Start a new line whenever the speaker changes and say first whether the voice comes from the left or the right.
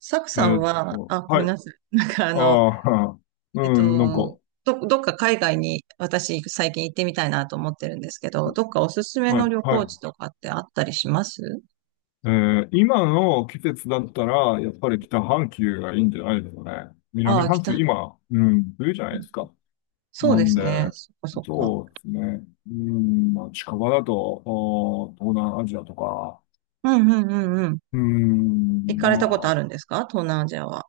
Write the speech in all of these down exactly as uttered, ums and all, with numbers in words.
right: サク
left: え
right: さん
left: ーっ
right: は、
left: と、
right: あ、ご
left: は
right: めん
left: い。
right: なさい。なんかあの、
left: ああ、
right: えっ
left: うん、なんか、
right: と、ど、どっか海外に私最近行ってみたいなと思ってるんですけど、どっかおすすめ
left: は
right: の
left: い、
right: 旅
left: は
right: 行
left: い。
right: 地とかってあったりします？
left: えー今の季節だったら、やっぱり北半球がいいんじゃないですかね。
right: あ
left: 南
right: あ、来
left: 半球、
right: た。
left: 今、うん、冬じゃないですか。
right: そう
left: な
right: で
left: ん
right: す
left: で、
right: ね。そっかそっか。
left: そうですね。うん、まあ、近場だと、お東南アジアとか、
right: うんうんうんうん。
left: う
right: 行
left: ん、
right: かれたことある
left: ま
right: んですか、東南アジアは。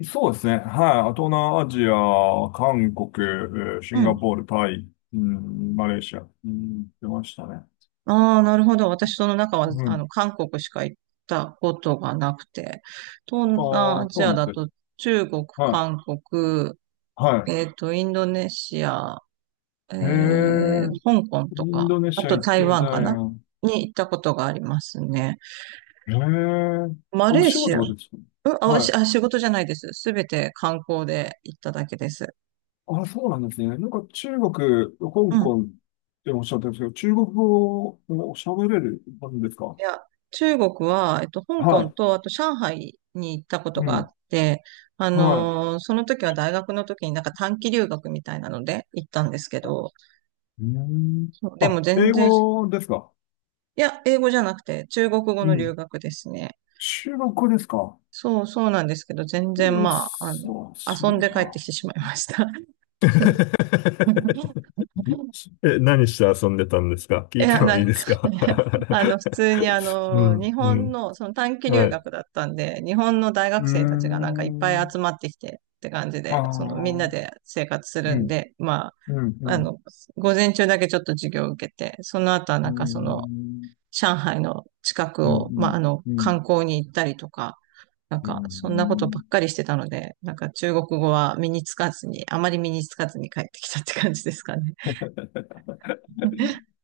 left: あ、そうですね。はい。東南アジア、韓国、えーシ
right: う
left: ンガ
right: ん。
left: ポール、タイ、うん、マレーシア、うん、出ましたね。
right: ああ、なるほど。私その中は、
left: う
right: あ
left: ん。
right: の、韓国しか行ったことがなくて。東
left: あ
right: 南ア
left: あ、
right: ジ
left: そう
right: ア
left: なん
right: だ
left: ですね。
right: と中国、
left: は
right: 韓
left: い。
right: 国、
left: は
right: えっと、インドネシア、
left: い。へ
right: えー
left: え。
right: 香港
left: イ
right: と
left: ン
right: か、
left: ドネ
right: あ
left: シア
right: と
left: 行っ
right: 台
left: てみた
right: 湾か
left: い
right: な
left: な。
right: に行ったことがありますね。
left: へえ。
right: マ
left: お
right: レー
left: 仕
right: シア、
left: 事がで
right: う
left: すか？
right: んあ、お
left: は
right: し
left: い。
right: あ、仕事じゃないです。すべて観光で行っただけです。
left: あ、そうなんですね。なんか中国、
right: う
left: 香
right: ん。
left: 港っておっしゃってるんですけど、中国語を喋れるんですか？
right: いや、中国は、えっと、香港
left: は
right: と、あと上海に行ったこ
left: い。
right: と
left: う
right: があっ
left: ん。
right: て、あ
left: は
right: のーその時は大学の時になんか短期留学みたいなので行ったんですけど、
left: い。うん。
right: そうでも
left: あ、
right: 全
left: 英
right: 然、
left: 語ですか？
right: いや、英語じゃなくて中国語
left: う
right: の留
left: ん。
right: 学ですね。
left: 中国語ですか？
right: そう、そうなんですけど、全然
left: うっ
right: まあ、あの、
left: そ、す
right: 遊ん
left: ごい
right: で帰ってき
left: な。
right: てしまいました。
left: で
right: いや、なん
left: です
right: か
left: か？
right: ね、あの、普通にあ
left: う
right: の、日
left: ん、う
right: 本
left: ん。
right: の、その短期留
left: はい。
right: 学だったんで、日本の大
left: うー
right: 学生たちがなんかいっぱい集
left: ん。
right: まってきてって感じ
left: ああ、
right: で、そのみんな
left: うん、
right: で生活する
left: う
right: ん
left: ん、
right: で、ま
left: う
right: あ、あ
left: ん、
right: の、午前中だけちょっと授業を受けて、その後は
left: う
right: な
left: ー
right: んかその、
left: ん、
right: 上海の近く
left: うん、
right: を、まあ、あの、
left: うん、うん。
right: 観光に行ったりとか、なん
left: う
right: か、そんなことばっか
left: ん、
right: りしてたので、なんか中国語は身につかずに、あまり身につかずに帰ってきたって感じですかね。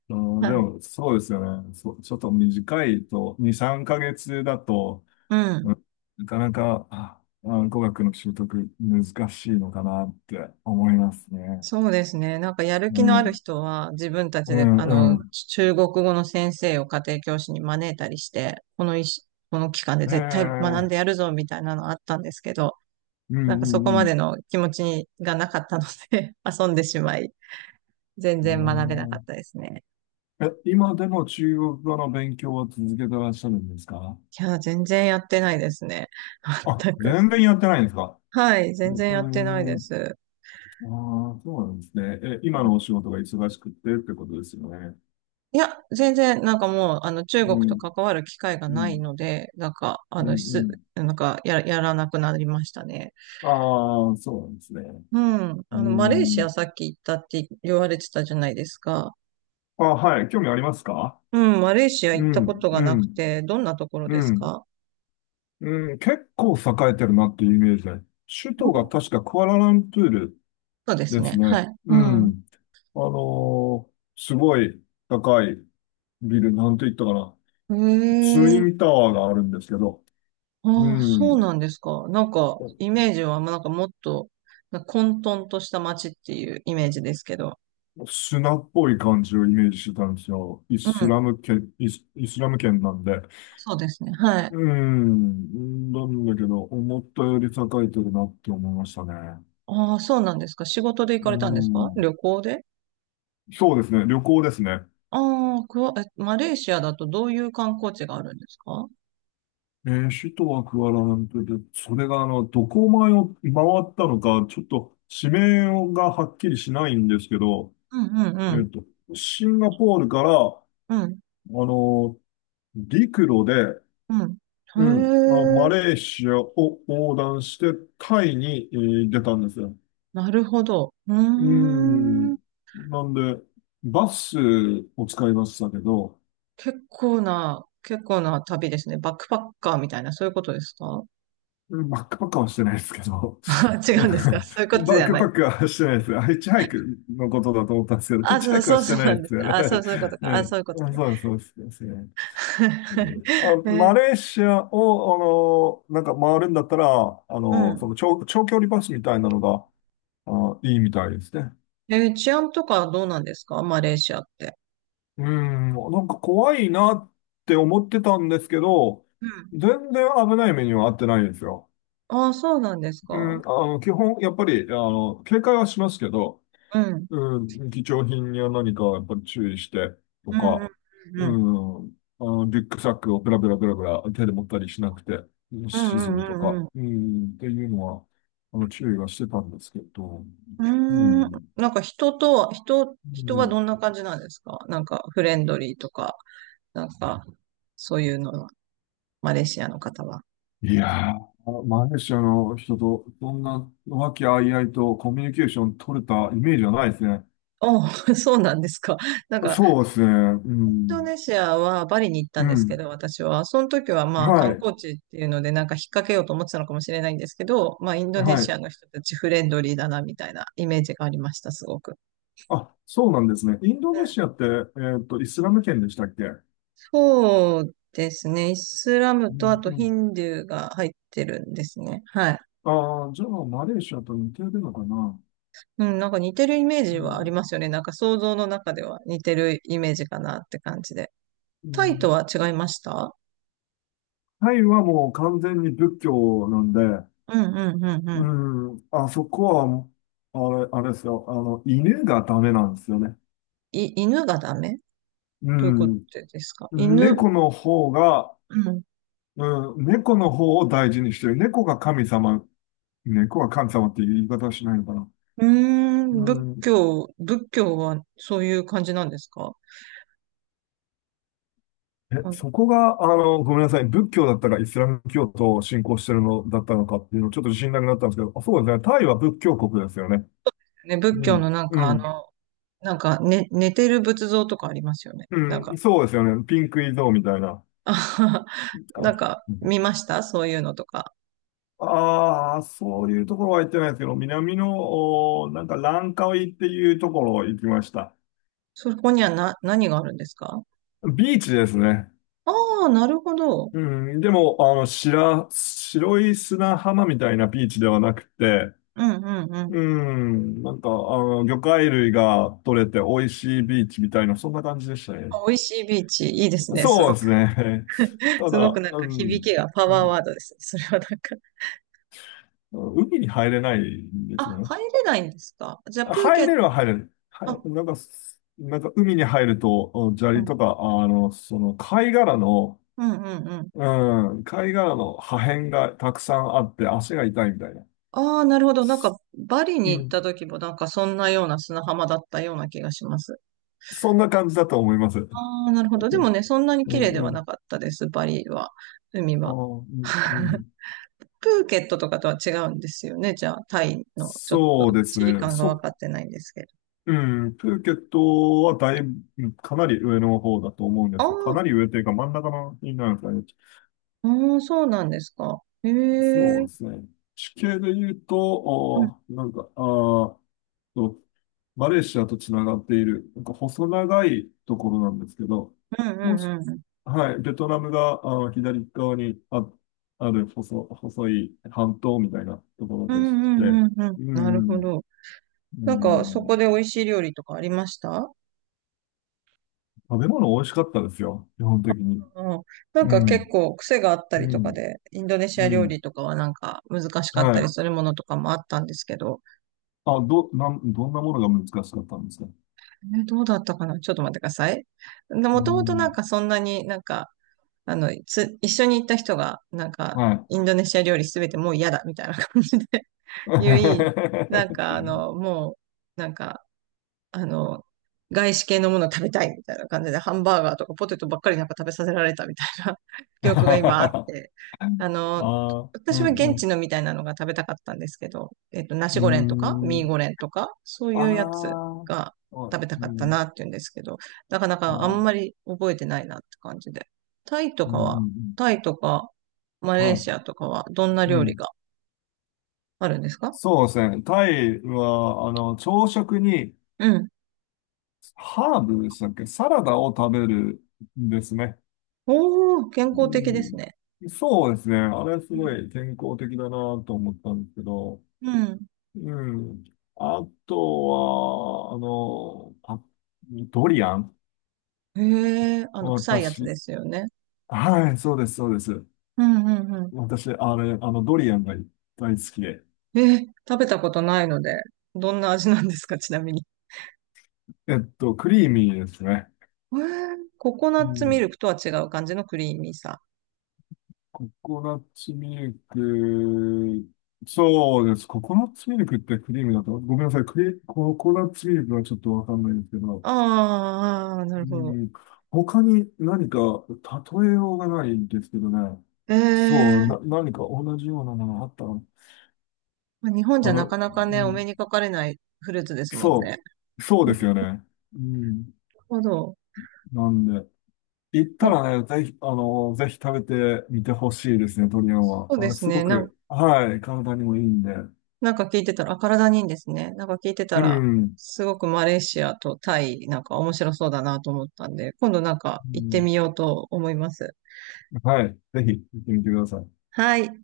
left: あー
right: は
left: で
right: い。
left: も、そうですよね。そう、ちょっと短いと、に、さんかげつだと、
right: うん。
left: うん、なかなか、あ、あ語学の習得難しいのかなって思いますね。
right: そうですね。なんかやる
left: う
right: 気のある
left: ん、
right: 人は自分たち
left: う
right: で、
left: ん、
right: あ
left: う
right: の、
left: ん。
right: 中国語の先生を家庭教師に招いたりして、この一この期間で
left: え
right: 絶対学ん
left: え、
right: でやるぞみたいなのあったんですけど、
left: う
right: なんかそこ
left: ん、う
right: まで
left: ん、
right: の気持ちがなかったので 遊んでしまい、全
left: う
right: 然学べなかっ
left: ん。
right: たですね。
left: えーえ、今でも中国語の勉強を続けてらっしゃるんですか？
right: いや、全然やってないですね。
left: あ、
right: 全く。
left: 全然やってないんですか。
right: はい、
left: う
right: 全然
left: ー
right: やってないで
left: ん。
right: す。
left: ああ、そうなんですね。え、今のお仕事が忙しくてってことですよね。
right: いや、全然、なんかもう、あの、中国
left: う
right: と
left: ん、
right: 関わる機会が
left: う
right: ない
left: ん、
right: ので、なんか、あ
left: うん、
right: の、
left: う
right: す、
left: ん。
right: なんか、や、やらなくなりましたね。
left: ああ、そうなんですね。
right: うん。
left: うー
right: あの、マレーシア
left: ん。
right: さっき行ったって言われてたじゃないですか。
left: あ、はい。興味ありますか？
right: うん、マレーシア
left: う
right: 行ったこ
left: ん、
right: とが
left: う
right: なく
left: ん、
right: て、どんなところ
left: う
right: です
left: ん、
right: か？
left: うん。結構栄えてるなっていうイメージで。首都が確かクアラルンプール
right: そうです
left: です
right: ね。
left: ね。
right: はい。
left: う
right: うん。
left: ん。あのーすごい高いビル、なんて言ったかな。
right: へ
left: ツイ
right: え。
left: ンタワーがあるんですけど、う
right: ああ、そう
left: ん。
right: なんですか。なんか、イメージは、まあなんかもっと、なんか混沌とした街っていうイメージですけど。
left: 砂っぽい感じをイメージしてたんですよ。イ
right: う
left: ス
right: ん。
left: ラム圏、イス、イスラム圏なんで。
right: そうですね。はい。
left: うん。なんだけど、思ったより栄えてるなって思いましたね。
right: ああ、そうなんですか。仕事で行
left: う
right: かれたんですか、
left: ん。
right: 旅行で？
left: そうですね。旅行ですね。
right: ああ、クワ、え、マレーシアだとどういう観光地があるんですか？
left: えー、首都はクアラルンプールで、それがあの、どこを回を回ったのか、ちょっと地名がはっきりしないんですけど、
right: うんうんう
left: え
right: ん。
left: っと、シンガポールから、あ
right: うん。
left: の、陸路で、
right: うん。
left: う
right: へ
left: ん。あ、
right: え、
left: マレーシアを横断して、タイに、えー出たんですよ。
right: なるほど。う
left: う
right: ーん。
left: ん。なんで、バスを使いましたけど、
right: 結構な、結構な旅ですね。バックパッカーみたいな、そういうことですか？
left: バックパックはしてないですけど、
right: 違
left: バ
right: うんですか？そういうことじ
left: ッ
right: ゃ
left: ク
right: な
left: パ
right: い。
left: ックはしてないです。あ、ヒッチハイクのことだと思ったんですけど、ヒッ
right: あ、
left: チハ
right: そう、
left: イクは
right: そう
left: し
right: そ
left: て
right: う
left: な
right: な
left: い
right: ん
left: で
right: で
left: す
right: す
left: よ
right: ね。
left: ね。
right: あ、
left: はい。は
right: そう、そういうことか。あ、
left: い、
right: そういうことね。
left: そうです、そうです。ですね。うん、あ、マ
right: え、
left: レーシアを、あの、なんか回るんだったら、あ
right: う
left: の、そ
right: ん。
left: の長、長距離バスみたいなのが、あ、いいみたいですね。
right: え、治安とかどうなんですか、マレーシアって。
left: うん、なんか怖いなって思ってたんですけど、
right: うん。
left: 全然危ない目には遭ってないんですよ。
right: あ、そうなんですか。
left: うん、あの、基本、やっぱり、あの、警戒はしますけど、
right: うん。
left: うん、貴重品には何かやっぱり注意してと
right: うん、う
left: か、
right: ん、
left: う
right: うん、
left: ん、あの、リュックサックをブラブラブラブラ手で持ったりしなくて、うん、
right: うん、
left: 沈
right: うん、
left: むと
right: うん、う
left: か、
right: ん。うん
left: うん、っていうのは、あの、注意はしてたんですけど、
right: うー
left: う
right: ん、
left: ん、
right: なんか人とは、人、
left: う
right: 人は
left: ん、
right: どんな感じなんですか？なんかフレンドリーとか、なんかそういうのは、マレーシアの方は。
left: いやー、マレーシアの人とそんな和気あいあいとコミュニケーション取れたイメージはないですね。
right: あ、そうなんですか。なんか
left: そうですね。う
right: インド
left: ん。
right: ネシアはバリに行った
left: う
right: んですけ
left: ん。
right: ど、私は。その時はまあ
left: は
right: 観
left: い。
right: 光地っていうのでなんか引っ掛けようと思ってたのかもしれないんですけど、まあインドネ
left: は
right: シア
left: い。
right: の人たちフレンドリーだなみたいなイメージがありました、すごく。
left: あ、そうなんですね。インド
right: うん、
left: ネシアって、えっと、イスラム圏でしたっけ？う
right: そうですね。イスラムとあ
left: ん。う
right: とヒ
left: ん。
right: ンドゥーが入ってるんですね。はい。
left: ああ、じゃあ、マレーシアと似てるのかな。
right: うん、なんか似てるイメージ
left: う
right: はあり
left: ん。
right: ますよね。なんか想像の中では似てるイメージかなって感じで。
left: う
right: タイと
left: ん、
right: は違いました？
left: タイはもう完全に仏教なんで、
right: うんうんうんう
left: う
right: ん。
left: ん。あそこは、あれ、あれですよ。あの、犬がダメなんですよね。
right: い、犬がダメ？
left: う
right: どういうこと
left: ん。
right: ですか、犬、
left: 猫の方が、
right: うん
left: うん、猫の方を大事にしてる。猫が神様、猫が神様っていう言い方はしないのかな。
right: うー
left: う
right: ん、仏
left: ん、
right: 教、仏教はそういう感じなんですか？う
left: え、
right: ん
left: そこが、あの、ごめんなさい。仏教だったかイスラム教徒を信仰してるのだったのかっていうのちょっと自信なくなったんですけど、あ、そうですね。タイは仏教国ですよね。
right: ね、仏
left: う
right: 教
left: ん、
right: のなんか
left: う
right: あの、
left: ん、
right: なんか、ね、寝てる仏像とかありますよね。なん
left: う
right: か、
left: ん、そうですよね。ピンクイゾーみたいな。
right: あははなん
left: あ
right: か見ましたそういうのとか。
left: ああ、そういうところは行ってないですけど、南の、おなんかランカウイっていうところ行きました。
right: そこにはな、何があるんですか？
left: ビーチですね。
right: ああー、なるほど。
left: うん、でも、あの、白、白い砂浜みたいなビーチではなくて、
right: うんうんうん。
left: うん、なんか、あの、魚介類が取れて美味しいビーチみたいな、そんな感じでしたね。
right: あ美味しいビーチ、いいですね。す
left: そう
right: ごく、
left: ですね。た
right: すごく
left: だ、
right: なん
left: う
right: か響
left: ん、
right: きがパワーワードですね。それはなんか。
left: 海に入れないんですよ
right: あ、
left: ね。
right: 入れないんですか？じゃあ、プーケ
left: 入
right: ット、
left: れるは入れる。は
right: あ、
left: い、なんか、なんか海に入ると、うん、砂
right: う
left: 利
right: ん、
left: とか、あの、その貝殻の、
right: うんうんうん。
left: うん、貝殻の破片がたくさんあって足が痛いみたいな。
right: ああ、なるほど。なんか、バリに
left: う
right: 行った
left: ん、
right: 時もなんかそんなような砂浜だったような気がします。
left: そんな感じだと思います。う
right: ああ、なるほど。でも
left: ん、
right: ね、そんなに綺麗で
left: う
right: はな
left: ん。
right: かったです、バリは。海
left: ああ、
right: は。
left: うん、う ん。
right: プーケットとかとは違うんですよね。じゃあ、タイのちょっと
left: そうです
right: 地理
left: ね。
right: 感が
left: そ、
right: 分かってないんですけど。
left: うん。プーケットはだいぶ、かなり上の方だと思うんで
right: ああ、
left: すよ。かなり上というか真ん中のになるんですかね。
right: うん、そうなんですか。へえ。う
left: そ
right: ん
left: うですね。地形で言うと、おーなんか、ああ、と、マレーシアとつながっている、なんか細長いところなんですけど、
right: うんう
left: もし、
right: んうん。
left: はい、ベトナムがあの左側にあ、ある細、細い半島みたいなところ
right: う
left: で
right: ん
left: し
right: うん
left: て、
right: うんうん。
left: う
right: なるほ
left: ん、
right: ど。
left: う
right: なんか、そこ
left: ん、
right: で美味しい料理とかありました？
left: 食べ物美味しかったですよ、基本的に。
right: うん、なん
left: う
right: か結
left: ん、
right: 構癖があったり
left: う
right: とか
left: ん、
right: で、インドネシア
left: う
right: 料
left: ん、
right: 理とかはなんか難しかっ
left: は
right: たり
left: い。
right: するものとかもあったんですけど、
left: あ、ど、なん、どんなものが難しかったんですか？
right: え、どうだったかな、ちょっと待ってください。で
left: う
right: もともとなん
left: ん、
right: かそんなになんか、あの、つ、一緒に行った人がなんか
left: はい。
right: インドネシア料理すべてもう嫌だみたいな感じで 言い、なん かあの、もうなんかあの、外資系のものを食べたいみたいな感じで、ハンバーガーとかポテトばっかりなんか食べさせられたみたいな 記憶が今あっ
left: あ
right: て、あの、
left: あ、う
right: 私は
left: ん、う
right: 現地
left: ん。
right: のみたいなのが食べたかったんですけど、えっと、ナ
left: う
right: シ
left: ー
right: ゴレンとか、ミー
left: ん。
right: ゴレンとか、そう
left: あ
right: いうやつ
left: あ、
right: が
left: はい、
right: 食べた
left: う
right: かったな
left: ん、
right: っていうんですけど、なかな
left: あ
right: かあん
left: ー、
right: まり覚えてないなって感じで。タイと
left: うん、
right: か
left: う
right: は、
left: ん、
right: タイとか、マ
left: うん、
right: レー
left: はい、
right: シアとかは、どんな
left: う
right: 料理
left: ん。
right: があるんですか？
left: そうですね。タイは、あの、朝食に
right: うん。
left: ハーブでしたっけ、サラダを食べるんですね。
right: おー、健
left: う
right: 康的ですね。
left: ん、そうですね。あれす
right: う
left: ご
right: ん。
left: い健康的だなと思ったんですけど、
right: うん
left: うん。あとは、あの、あ、ドリアン、
right: へえ、あの、臭いやつ
left: 私、
right: ですよね。
left: はい、そうです、そうです。
right: うんうんうん。
left: 私、あれ、あの、ドリアンが大好きで。
right: えー、食べたことないので、どんな味なんですか、ちなみに。
left: えっと、クリーミーですね。
right: えー、ココナ
left: う
right: ッツミ
left: ん、
right: ルクとは違う感じのクリーミーさ。
left: ココナッツミルク、そうです。ココナッツミルクってクリームだと、ごめんなさい。クリ、ココナッツミルクはちょっとわかんないんですけど、
right: あーあ、なる
left: う
right: ほど。
left: ん、他に何か例えようがないんですけどね。
right: え
left: そ
right: え、
left: う、な、何か同じようなものあったの？
right: まあ日本じ
left: あ
right: ゃな
left: の、
right: か
left: う
right: なかね、お目
left: ん、
right: にかかれないフルーツですもん
left: そ
right: ね。
left: う、そう
right: な
left: です
right: る
left: よね。うん、
right: ほど。
left: なんで。行った
right: あ、
left: らね、ぜひ、あの、ぜひ食べてみてほしいですね、鶏あんは。
right: そう
left: あ
right: で
left: の、
right: す
left: すご
right: ね。なん、
left: く、はい、体にもいいんで。
right: なんか聞いてたら、あ、体にいいんですね。なんか聞いてた
left: う
right: ら、
left: ん。
right: すごくマレーシアとタイ、なんか面白そうだなと思ったんで、今度なんか
left: う
right: 行って
left: ん、
right: みようと思います。
left: はい、ぜひ行ってみてください。
right: はい。